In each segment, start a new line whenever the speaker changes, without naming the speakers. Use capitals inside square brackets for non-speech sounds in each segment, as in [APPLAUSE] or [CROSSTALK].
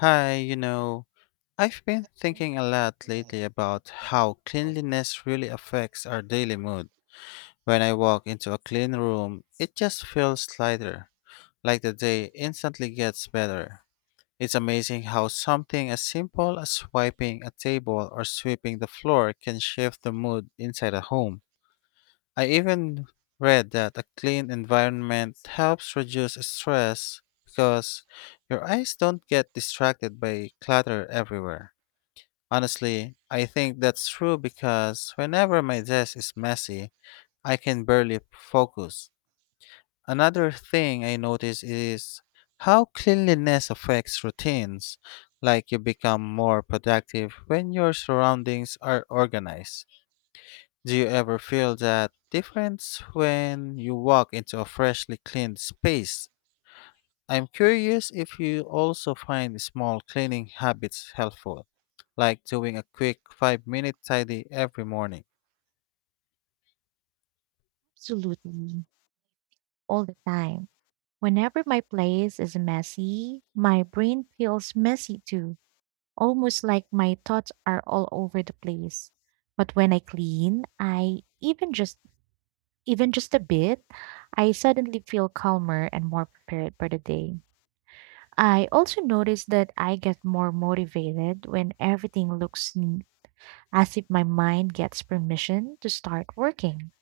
Hi, I've been thinking a lot lately about how cleanliness really affects our daily mood. When I walk into a clean room, it just feels lighter, like the day instantly gets better. It's amazing how something as simple as wiping a table or sweeping the floor can shift the mood inside a home. I even read that a clean environment helps reduce stress because your eyes don't get distracted by clutter everywhere. Honestly, I think that's true because whenever my desk is messy, I can barely focus. Another thing I notice is how cleanliness affects routines, like you become more productive when your surroundings are organized. Do you ever feel that difference when you walk into a freshly cleaned space? I'm curious if you also find small cleaning habits helpful, like doing a quick 5-minute minute tidy every morning.
Absolutely, all the time. Whenever my place is messy, my brain feels messy too, almost like my thoughts are all over the place. But when I clean, I even just a bit, I suddenly feel calmer and more prepared for the day. I also notice that I get more motivated when everything looks neat, as if my mind gets permission to start working.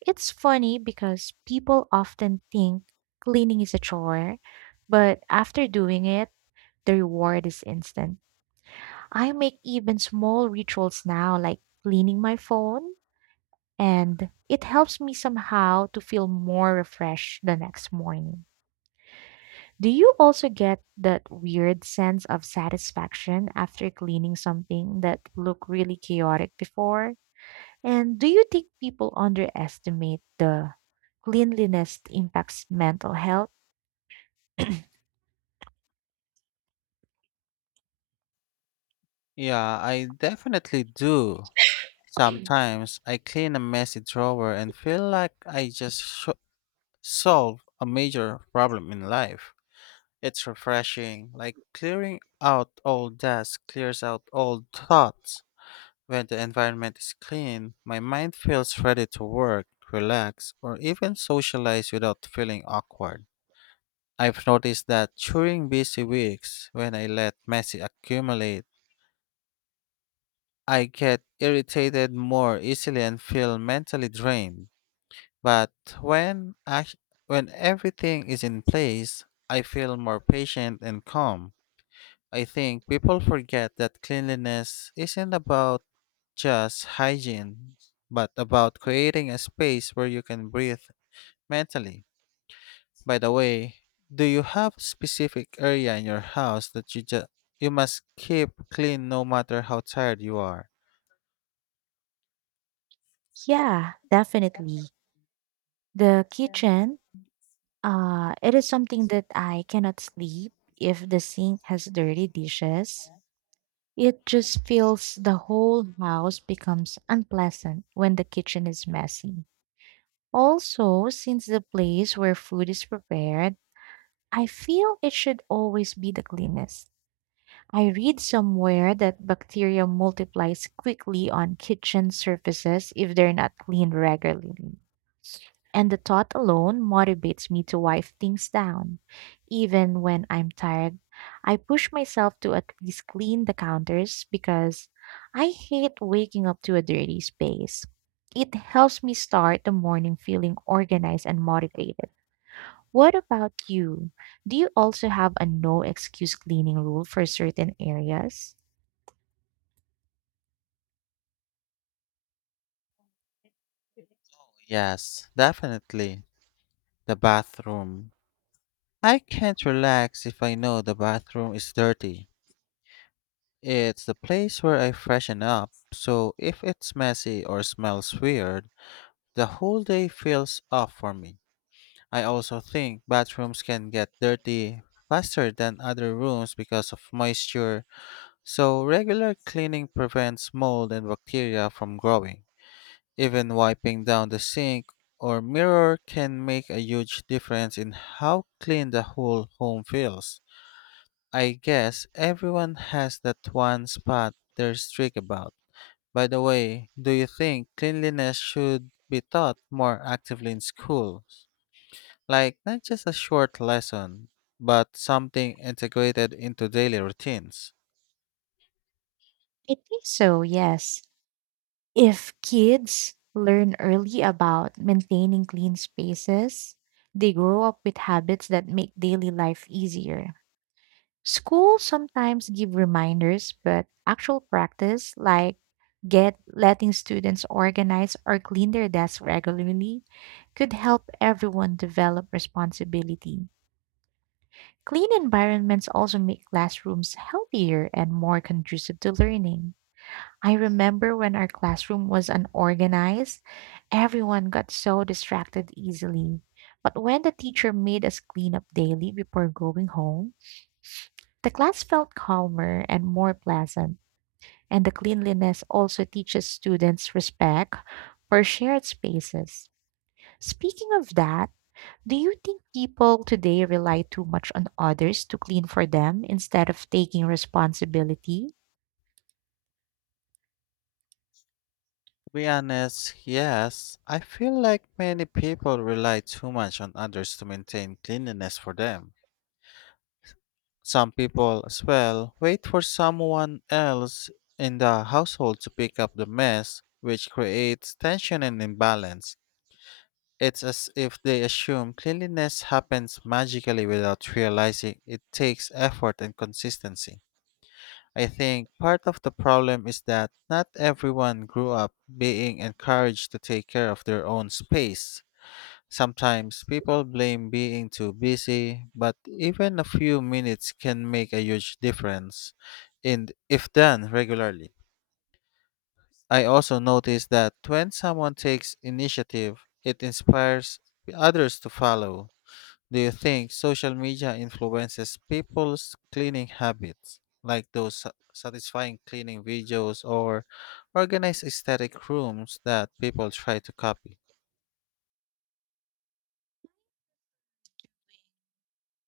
It's funny because people often think cleaning is a chore, but after doing it, the reward is instant. I make even small rituals now, like cleaning my phone, and it helps me somehow to feel more refreshed the next morning. Do you also get that weird sense of satisfaction after cleaning something that looked really chaotic before? And do you think people underestimate the cleanliness impacts mental health? [CLEARS THROAT]
Yeah, I definitely do. Sometimes I clean a messy drawer and feel like I just sho solve a major problem in life. It's refreshing, like clearing out old desk clears out old thoughts. When the environment is clean, my mind feels ready to work, relax, or even socialize without feeling awkward. I've noticed that during busy weeks, when I let mess accumulate, I get irritated more easily and feel mentally drained. But when, ac- when everything is in place, I feel more patient and calm. I think people forget that cleanliness isn't about just hygiene, but about creating a space where you can breathe mentally. By the way, do you have a specific area in your house that you must keep clean no matter how tired you are?
Yeah, definitely. The kitchen, it is something that I cannot sleep if the sink has dirty dishes. It just feels the whole house becomes unpleasant when the kitchen is messy. Also, since the place where food is prepared, I feel it should always be the cleanest. I read somewhere that bacteria multiplies quickly on kitchen surfaces if they're not cleaned regularly. And the thought alone motivates me to wipe things down. Even when I'm tired, I push myself to at least clean the counters because I hate waking up to a dirty space. It helps me start the morning feeling organized and motivated. What about you? Do you also have a no excuse cleaning rule for certain areas?
Yes, definitely. The bathroom. I can't relax if I know the bathroom is dirty. It's the place where I freshen up, so if it's messy or smells weird, the whole day feels off for me. I also think bathrooms can get dirty faster than other rooms because of moisture, so regular cleaning prevents mold and bacteria from growing. Even wiping down the sink or mirror can make a huge difference in how clean the whole home feels. I guess everyone has that one spot they're strict about. By the way, do you think cleanliness should be taught more actively in schools? Like, not just a short lesson, but something integrated into daily routines?
I think so, yes. If kids learn early about maintaining clean spaces, they grow up with habits that make daily life easier. Schools sometimes give reminders, but actual practice, like get letting students organize or clean their desks regularly, could help everyone develop responsibility. Clean environments also make classrooms healthier and more conducive to learning. I remember when our classroom was unorganized, everyone got so distracted easily. But when the teacher made us clean up daily before going home, the class felt calmer and more pleasant. And the cleanliness also teaches students respect for shared spaces. Speaking of that, do you think people today rely too much on others to clean for them instead of taking responsibility
To be honest, yes, I feel like many people rely too much on others to maintain cleanliness for them. Some people, as well, wait for someone else in the household to pick up the mess, which creates tension and imbalance. It's as if they assume cleanliness happens magically without realizing it takes effort and consistency. I think part of the problem is that not everyone grew up being encouraged to take care of their own space. Sometimes people blame being too busy, but even a few minutes can make a huge difference and if done regularly. I also notice that when someone takes initiative, it inspires others to follow. Do you think social media influences people's cleaning habits, like those satisfying cleaning videos or organized aesthetic rooms that people try to copy?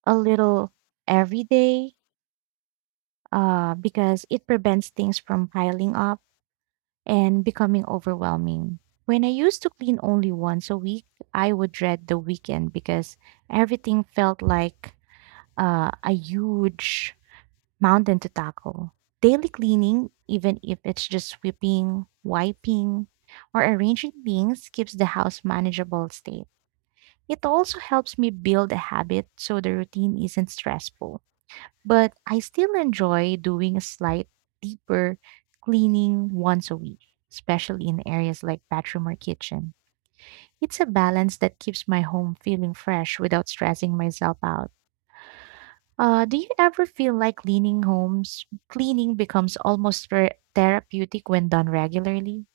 a little every day? Because it prevents things from piling up and becoming overwhelming. When I used to clean only once a week, I would dread the weekend because everything felt like a huge mountain to tackle. Daily cleaning, even if it's just sweeping, wiping, or arranging things, keeps the house manageable state. It also helps me build a habit so the routine isn't stressful but I still enjoy doing a slight deeper cleaning once a week, especially in areas like bathroom or kitchen. It's a balance that keeps my home feeling fresh without stressing myself out. Do you ever feel like cleaning becomes almost therapeutic when done regularly?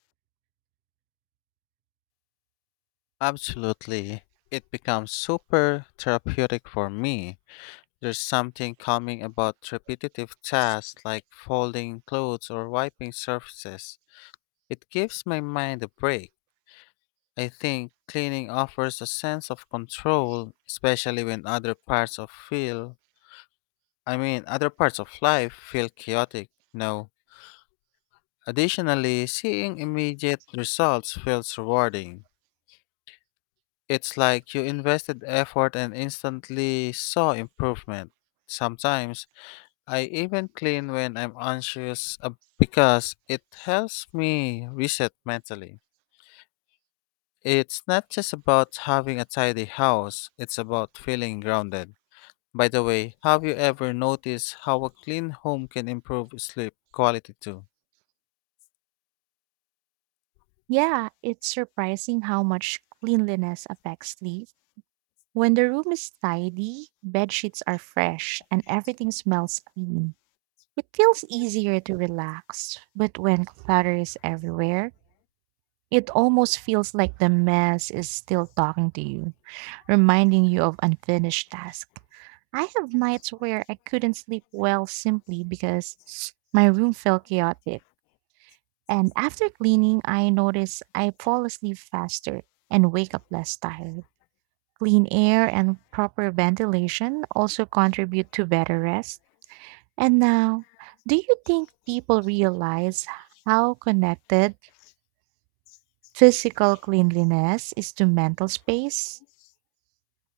Absolutely. It becomes super therapeutic for me. There's something calming about repetitive tasks like folding clothes or wiping surfaces. It gives my mind a break. I think cleaning offers a sense of control, especially when other parts of feel I mean, other parts of life feel chaotic. Additionally, seeing immediate results feels rewarding. It's like you invested effort and instantly saw improvement. Sometimes, I even clean when I'm anxious because it helps me reset mentally. It's not just about having a tidy house, it's about feeling grounded. By the way, have you ever noticed how a clean home can improve sleep quality too?
Yeah, it's surprising how much cleanliness affects sleep. When the room is tidy, bed sheets are fresh and everything smells clean. It feels easier to relax, but when clutter is everywhere, it almost feels like the mess is still talking to you, reminding you of unfinished tasks. I have nights where I couldn't sleep well simply because my room felt chaotic. And after cleaning, I notice I fall asleep faster and wake up less tired. Clean air and proper ventilation also contribute to better rest and now, do you think people realize how connected physical cleanliness is to mental space?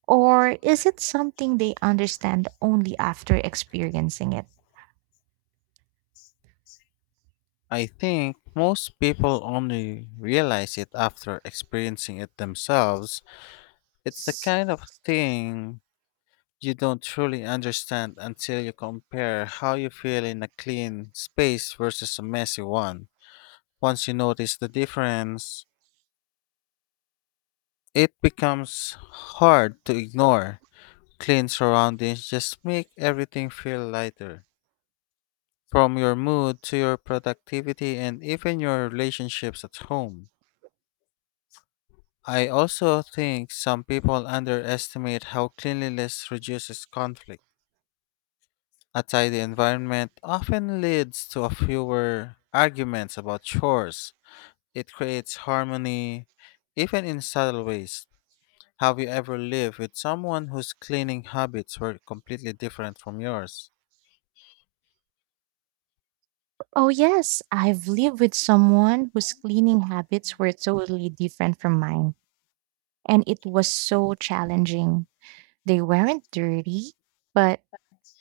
Or is it something they understand only after experiencing it?
I think most people only realize it after experiencing it themselves. It's the kind of thing you don't truly understand until you compare how you feel in a clean space versus a messy one. Once you notice the difference, it becomes hard to ignore. Clean surroundings just make everything feel lighter, from your mood to your productivity and even your relationships at home. I also think some people underestimate how cleanliness reduces conflict. A tidy environment often leads to a fewer arguments about chores. It creates harmony, even in subtle ways. Have you ever lived with someone whose cleaning habits were completely different from yours?
Oh, yes, I've lived with someone whose cleaning habits were totally different from mine, and it was so challenging. They weren't dirty, but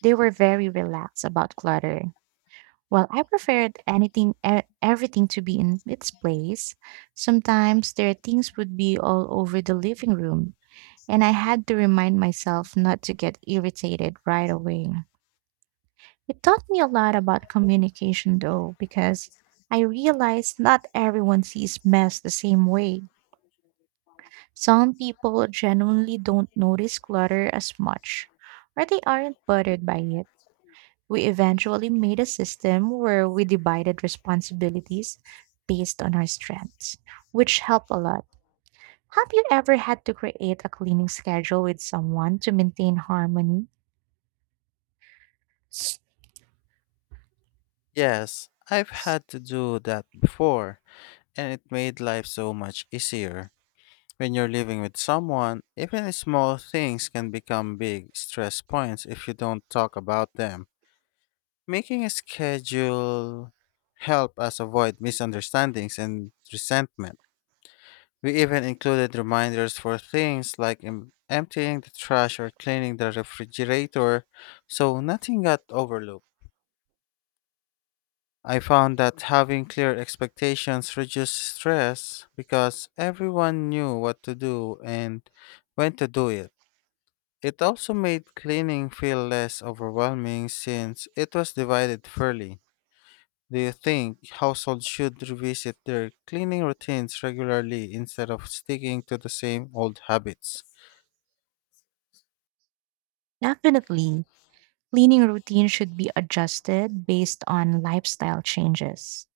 they were very relaxed about clutter. Well, I preferred everything to be in its place. Sometimes their things would be all over the living room, and I had to remind myself not to get irritated right away. It taught me a lot about communication, though, because I realized not everyone sees mess the same way. Some people genuinely don't notice clutter as much, or they aren't bothered by it. We eventually made a system where we divided responsibilities based on our strengths, which helped a lot. Have you ever had to create a cleaning schedule with someone to maintain harmony?
Yes, I've had to do that before, and it made life so much easier. When you're living with someone, even small things can become big stress points if you don't talk about them. Making a schedule help us avoid misunderstandings and resentment. We even included reminders for things like emptying the trash or cleaning the refrigerator, so nothing got overlooked. I found that having clear expectations reduced stress because everyone knew what to do and when to do it. It also made cleaning feel less overwhelming since it was divided fairly. Do you think households should revisit their cleaning routines regularly instead of sticking to the same old habits?
Definitely. Cleaning routine should be adjusted based on lifestyle changes.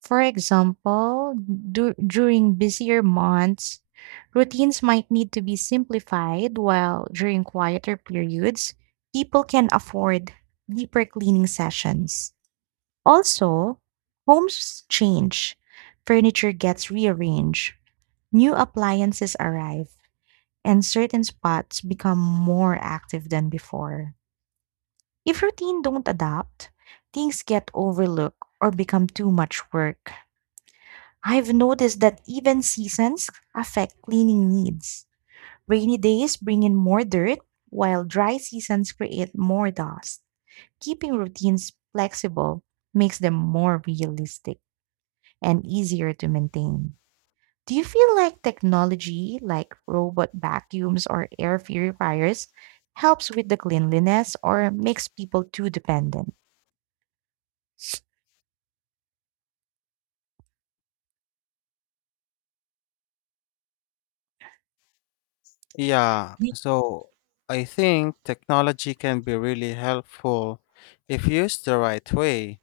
For example, during busier months, routines might need to be simplified, while during quieter periods, people can afford deeper cleaning sessions. Also, homes change, furniture gets rearranged, new appliances arrive, and certain spots become more active than before. If routine don't adapt, things get overlooked or become too much work. I've noticed that even seasons affect cleaning needs. Rainy days bring in more dirt, while dry seasons create more dust. Keeping routines flexible makes them more realistic and easier to maintain. Do you feel like technology, like robot vacuums or air purifiers, helps with the cleanliness or makes people too dependent?
Yeah, so I think technology can be really helpful if used the right way.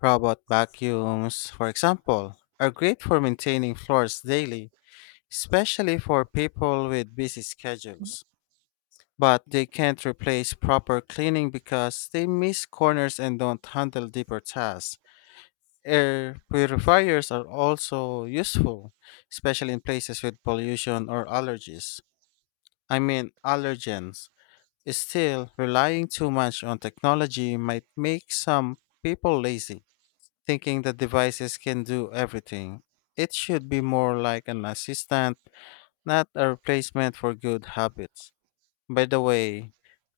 Robot vacuums, for example, are great for maintaining floors daily, especially for people with busy schedules, but they can't replace proper cleaning because they miss corners and don't handle deeper tasks. Air purifiers are also useful, especially in places with pollution or allergies. I mean, allergens. Still, relying too much on technology might make some people lazy, thinking that devices can do everything. It should be more like an assistant, not a replacement for good habits. By the way,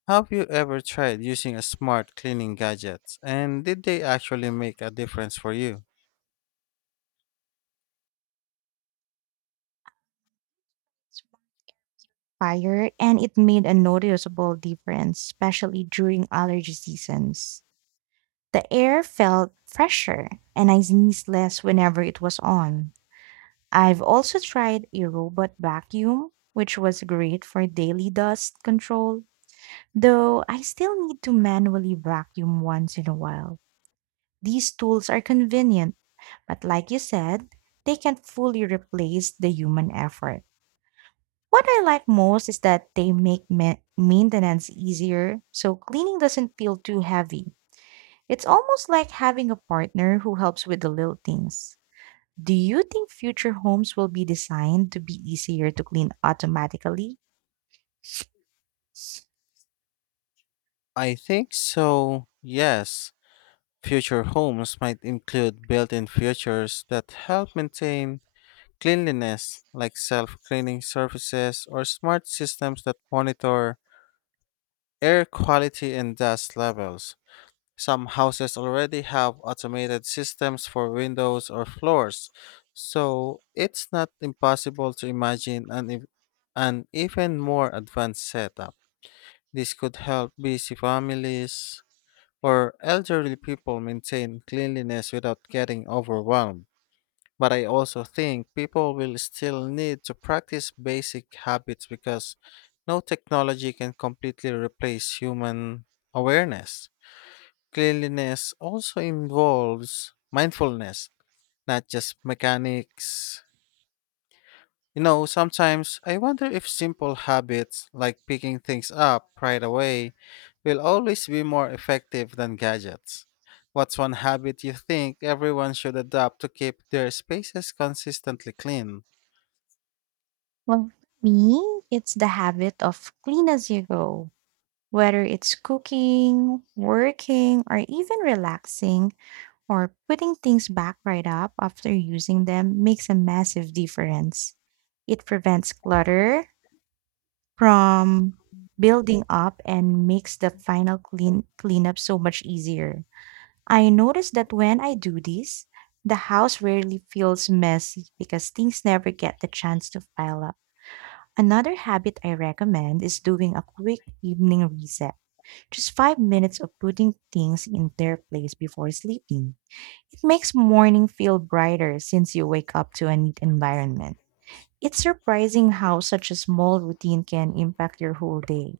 have you ever tried using a smart cleaning gadgets and did they actually make a difference for you?
Fire and it made a noticeable difference, especially during allergy seasons. The air felt fresher and I sneezed less whenever it was on. I've also tried a robot vacuum, which was great for daily dust control, though I still need to manually vacuum once in a while. These tools are convenient, but like you said, they can't fully replace the human effort. What I like most is that they make maintenance easier, so cleaning doesn't feel too heavy. It's almost like having a partner who helps with the little things. Do you think future homes will be designed to be easier to clean automatically?
I think so. Yes. Future homes might include built-in features that help maintain cleanliness like self-cleaning surfaces or smart systems that monitor air quality and dust levels. Some houses already have automated systems for windows or floors, so it's not impossible to imagine an even more advanced setup. This could help busy families or elderly people maintain cleanliness without getting overwhelmed. But I also think people will still need to practice basic habits because no technology can completely replace human awareness. Cleanliness also involves mindfulness, not just mechanics. Sometimes I wonder if simple habits like picking things up right away will always be more effective than gadgets. What's one habit you think everyone should adopt to keep their spaces consistently clean?
Well, for me, it's the habit of clean as you go. Whether it's cooking, working, or even relaxing, or putting things back right up after using them makes a massive difference. It prevents clutter from building up and makes the final cleanup so much easier. I notice that when I do this, the house rarely feels messy because things never get the chance to pile up. Another habit I recommend is doing a quick evening reset. Just 5 minutes of putting things in their place before sleeping. It makes morning feel brighter since you wake up to a neat environment. It's surprising how such a small routine can impact your whole day.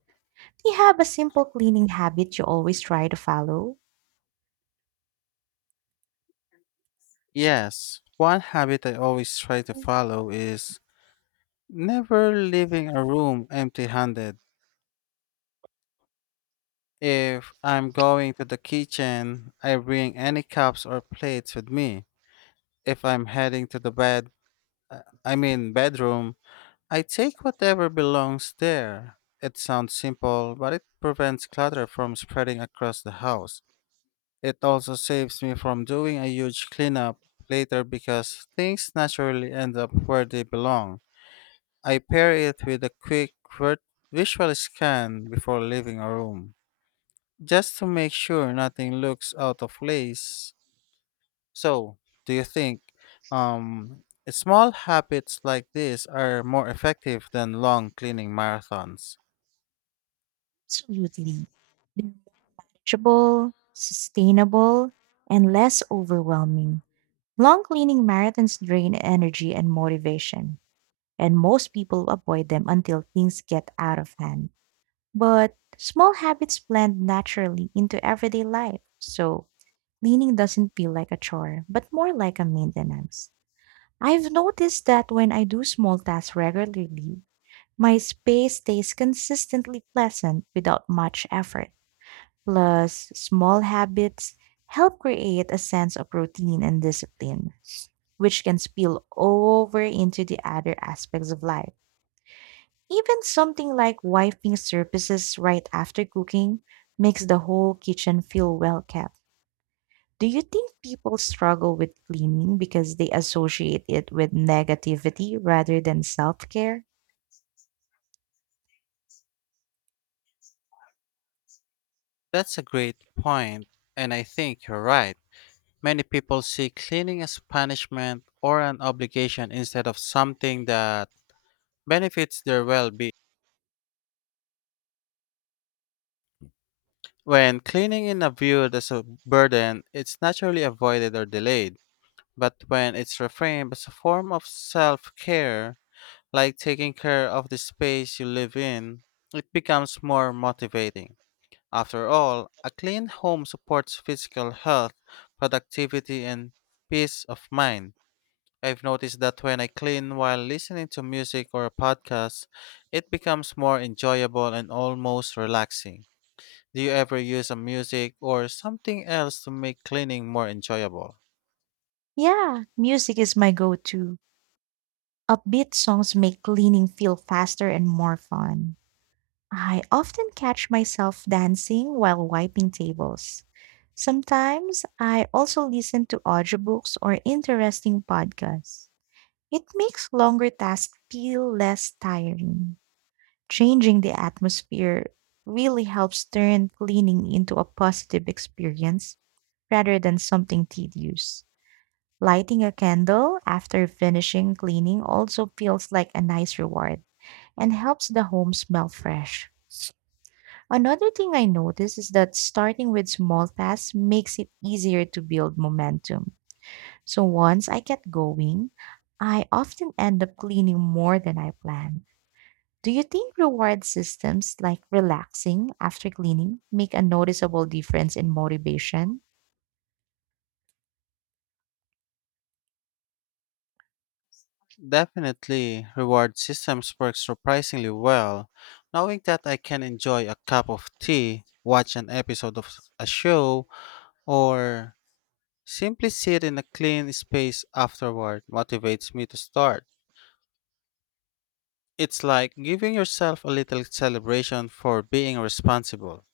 Do you have a simple cleaning habit you always try to follow?
Yes, one habit I always try to follow is never leaving a room empty handed. If I'm going to the kitchen, I bring any cups or plates with me. If I'm heading to the I mean bedroom, I take whatever belongs there. It sounds simple, but it prevents clutter from spreading across the house. It also saves me from doing a huge cleanup later because things naturally end up where they belong. I pair it with a quick visual scan before leaving a room just to make sure nothing looks out of place. So, do you think um, small habits like this are more effective than long cleaning marathons?
Absolutely. They're manageable, sustainable, and less overwhelming. Long cleaning marathons drain energy and motivation, and most people avoid them until things get out of hand. But small habits blend naturally into everyday life, so cleaning doesn't feel like a chore, but more like a maintenance. I've noticed that when I do small tasks regularly, my space stays consistently pleasant without much effort. Plus, small habits help create a sense of routine and discipline, which can spill over into the other aspects of life. Even something like wiping surfaces right after cooking makes the whole kitchen feel well kept. Do you think people struggle with cleaning because they associate it with negativity rather than self care?
That's a great point, and I think you're right. Many people see cleaning as punishment or an obligation instead of something that benefits their well being. When cleaning is viewed as a burden, it's naturally avoided or delayed. But when it's reframed as a form of self care, like taking care of the space you live in, it becomes more motivating. After all, a clean home supports physical health, productivity, and peace of mind. I've noticed that when I clean while listening to music or a podcast, it becomes more enjoyable and almost relaxing. Do you ever use a music or something else to make cleaning more enjoyable?
Yeah, music is my go to. Upbeat songs make cleaning feel faster and more fun. I often catch myself dancing while wiping tables. Sometimes I also listen to audiobooks or interesting podcasts. It makes longer tasks feel less tiring. Changing the atmosphere really helps turn cleaning into a positive experience rather than something tedious. Lighting a candle after finishing cleaning also feels like a nice reward and helps the home smell fresh. Another thing I notice is that starting with small tasks makes it easier to build momentum. So once I get going, I often end up cleaning more than I planned. Do you think reward systems like relaxing after cleaning make a noticeable difference in motivation?
Definitely, reward systems work surprisingly well. Knowing that I can enjoy a cup of tea, watch an episode of a show, or simply sit in a clean space afterward motivates me to start. It's like giving yourself a little celebration for being responsible.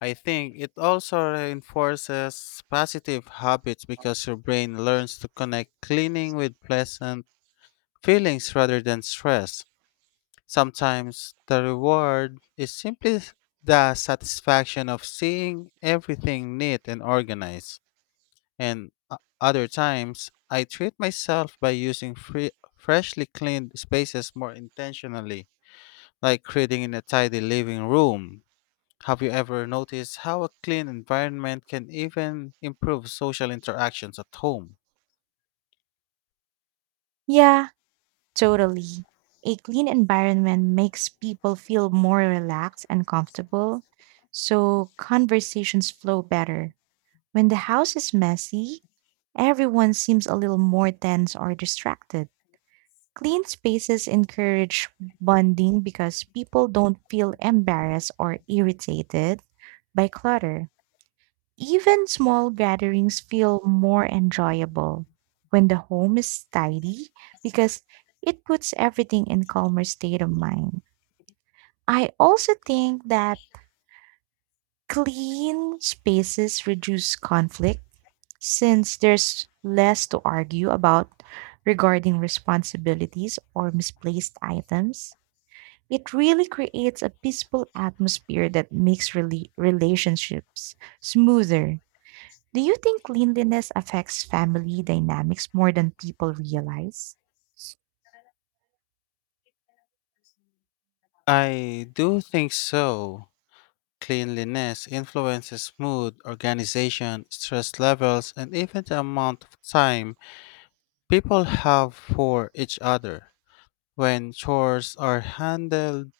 I think it also reinforces positive habits because your brain learns to connect cleaning with pleasant feelings rather than stress. Sometimes the reward is simply the satisfaction of seeing everything neat and organized. And other times, I treat myself by using freshly cleaned spaces more intentionally, like creating in a tidy living room. Have you ever noticed how a clean environment can even improve social interactions at home?
Yeah, totally. A clean environment makes people feel more relaxed and comfortable, so conversations flow better. When the house is messy, everyone seems a little more tense or distracted. Clean spaces encourage bonding because people don't feel embarrassed or irritated by clutter. Even small gatherings feel more enjoyable when the home is tidy because it puts everything in calmer state of mind. I also think that clean spaces reduce conflict since there's less to argue about regarding responsibilities or misplaced items. It really creates a peaceful atmosphere that makes relationships smoother. Do you think cleanliness affects family dynamics more than people realize?
I do think so. Cleanliness influences mood, organization, stress levels, and even the amount of time people have for each other. When chores are handled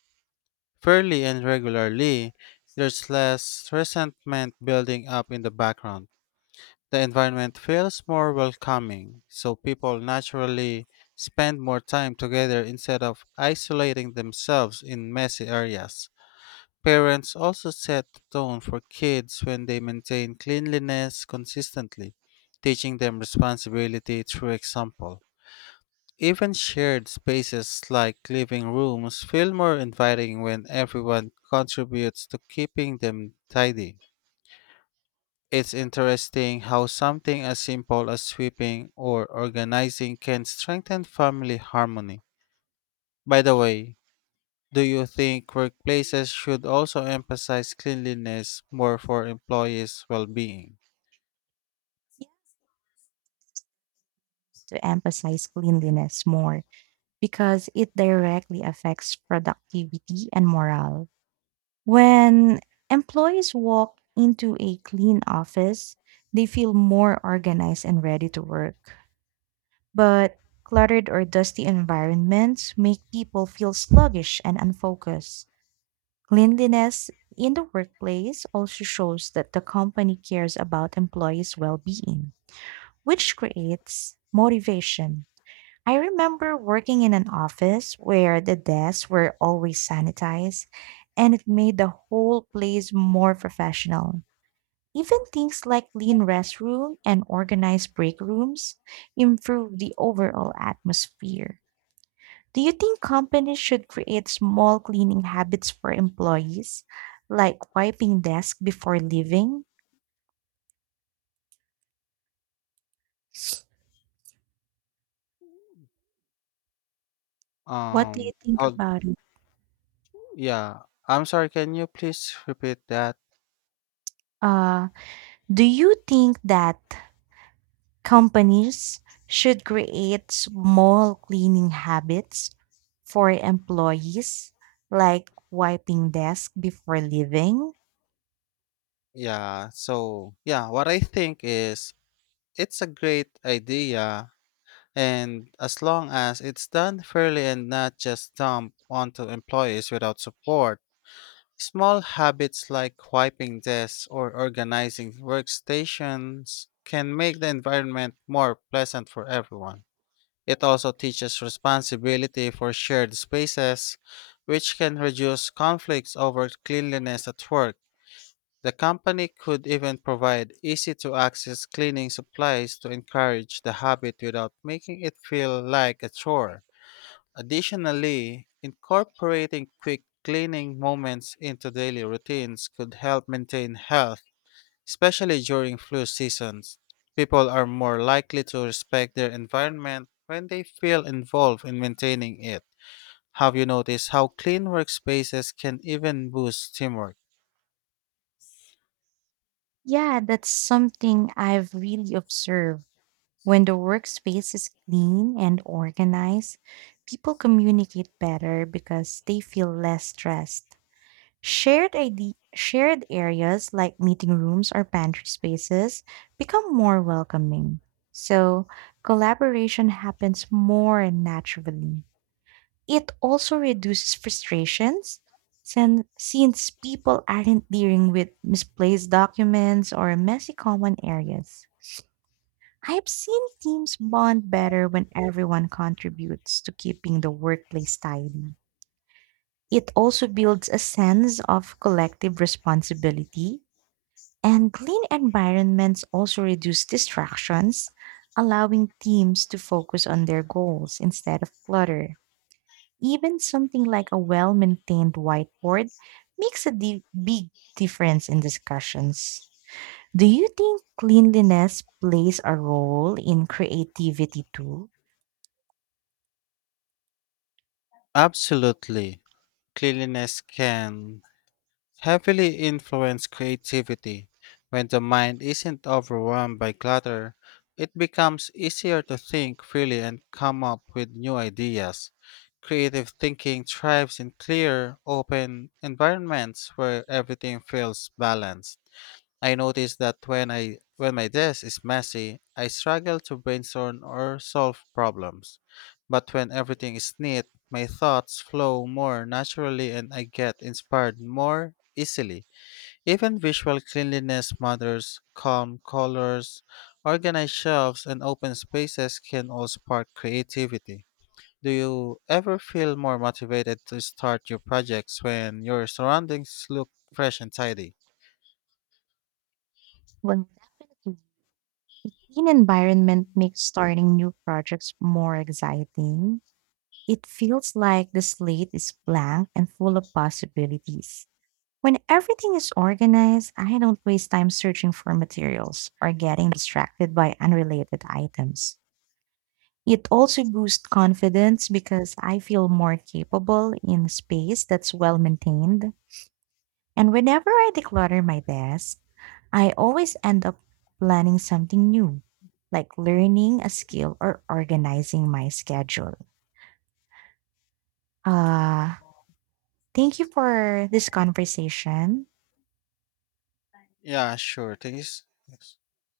fairly and regularly, there's less resentment building up in the background. The environment feels more welcoming, so people naturally spend more time together instead of isolating themselves in messy areas. Parents also set the tone for kids when they maintain cleanliness consistently, teaching them responsibility through example. Even shared spaces like living rooms feel more inviting when everyone contributes to keeping them tidy. It's interesting how something as simple as sweeping or organizing can strengthen family harmony. By the way, do you think workplaces should also emphasize cleanliness more for employees' well-being?
Yeah. To emphasize cleanliness more because it directly affects productivity and morale. When employees walk into a clean office, they feel more organized and ready to work. But cluttered or dusty environments make people feel sluggish and unfocused. Cleanliness in the workplace also shows that the company cares about employees' well being, which creates motivation. I remember working in an office where the desks were always sanitized, and it made the whole place more professional. Even things like clean restroom and organized break rooms improve the overall atmosphere. Do you think companies should create small cleaning habits for employees, like wiping desk before leaving? What do you
Um,
think
how,
about it?
yeah, I'm sorry, can you please repeat that?
Uh, do you think that companies should create small cleaning habits for employees, like wiping desk before leaving?
Yeah, so what I think is it's a great idea and as long as it's done fairly and not just dumped onto employees without support, small habits like wiping desks or organizing workstations can make the environment more pleasant for everyone. It also teaches responsibility for shared spaces, which can reduce conflicts over cleanliness at work. The company could even provide easy to access cleaning supplies to encourage the habit without making it feel like a chore. Additionally, incorporating quick cleaning moments into daily routines could help maintain health, especially during flu seasons. People are more likely to respect their environment when they feel involved in maintaining it. Have you noticed how clean workspaces can even boost teamwork?
Yeah, that's something I've really observed. When the workspace is clean and organized, people communicate better because they feel less stressed. Shared areas like meeting rooms or pantry spaces become more welcoming. So, collaboration happens more naturally. It also reduces frustrations since people aren't dealing with misplaced documents or messy common areas. I've seen teams bond better when everyone contributes to keeping the workplace tidy. It also builds a sense of collective responsibility, and clean environments also reduce distractions, allowing teams to focus on their goals instead of clutter. Even something like a well maintained whiteboard makes a big difference in discussions. Do you think cleanliness plays a role in creativity too?
Absolutely. Cleanliness can heavily influence creativity. When the mind isn't overwhelmed by clutter, it becomes easier to think freely and come up with new ideas. Creative thinking thrives in clear, open environments where everything feels balanced. I notice that when my desk is messy, I struggle to brainstorm or solve problems. But when everything is neat, my thoughts flow more naturally and I get inspired more easily. Even visual cleanliness matters, calm colors, organized shelves and open spaces can all spark creativity. Do you ever feel more motivated to start your projects when your surroundings look fresh and tidy?
Well, definitely. A clean environment makes starting new projects more exciting. It feels like the slate is blank and full of possibilities. When everything is organized, I don't waste time searching for materials or getting distracted by unrelated items. It also boosts confidence because I feel more capable in a space that's well maintained. And whenever I declutter my desk, I always end up planning something new, like learning a skill or organizing my schedule. Uh, Thank you for this conversation.
Yeah, sure. Thanks. Yes.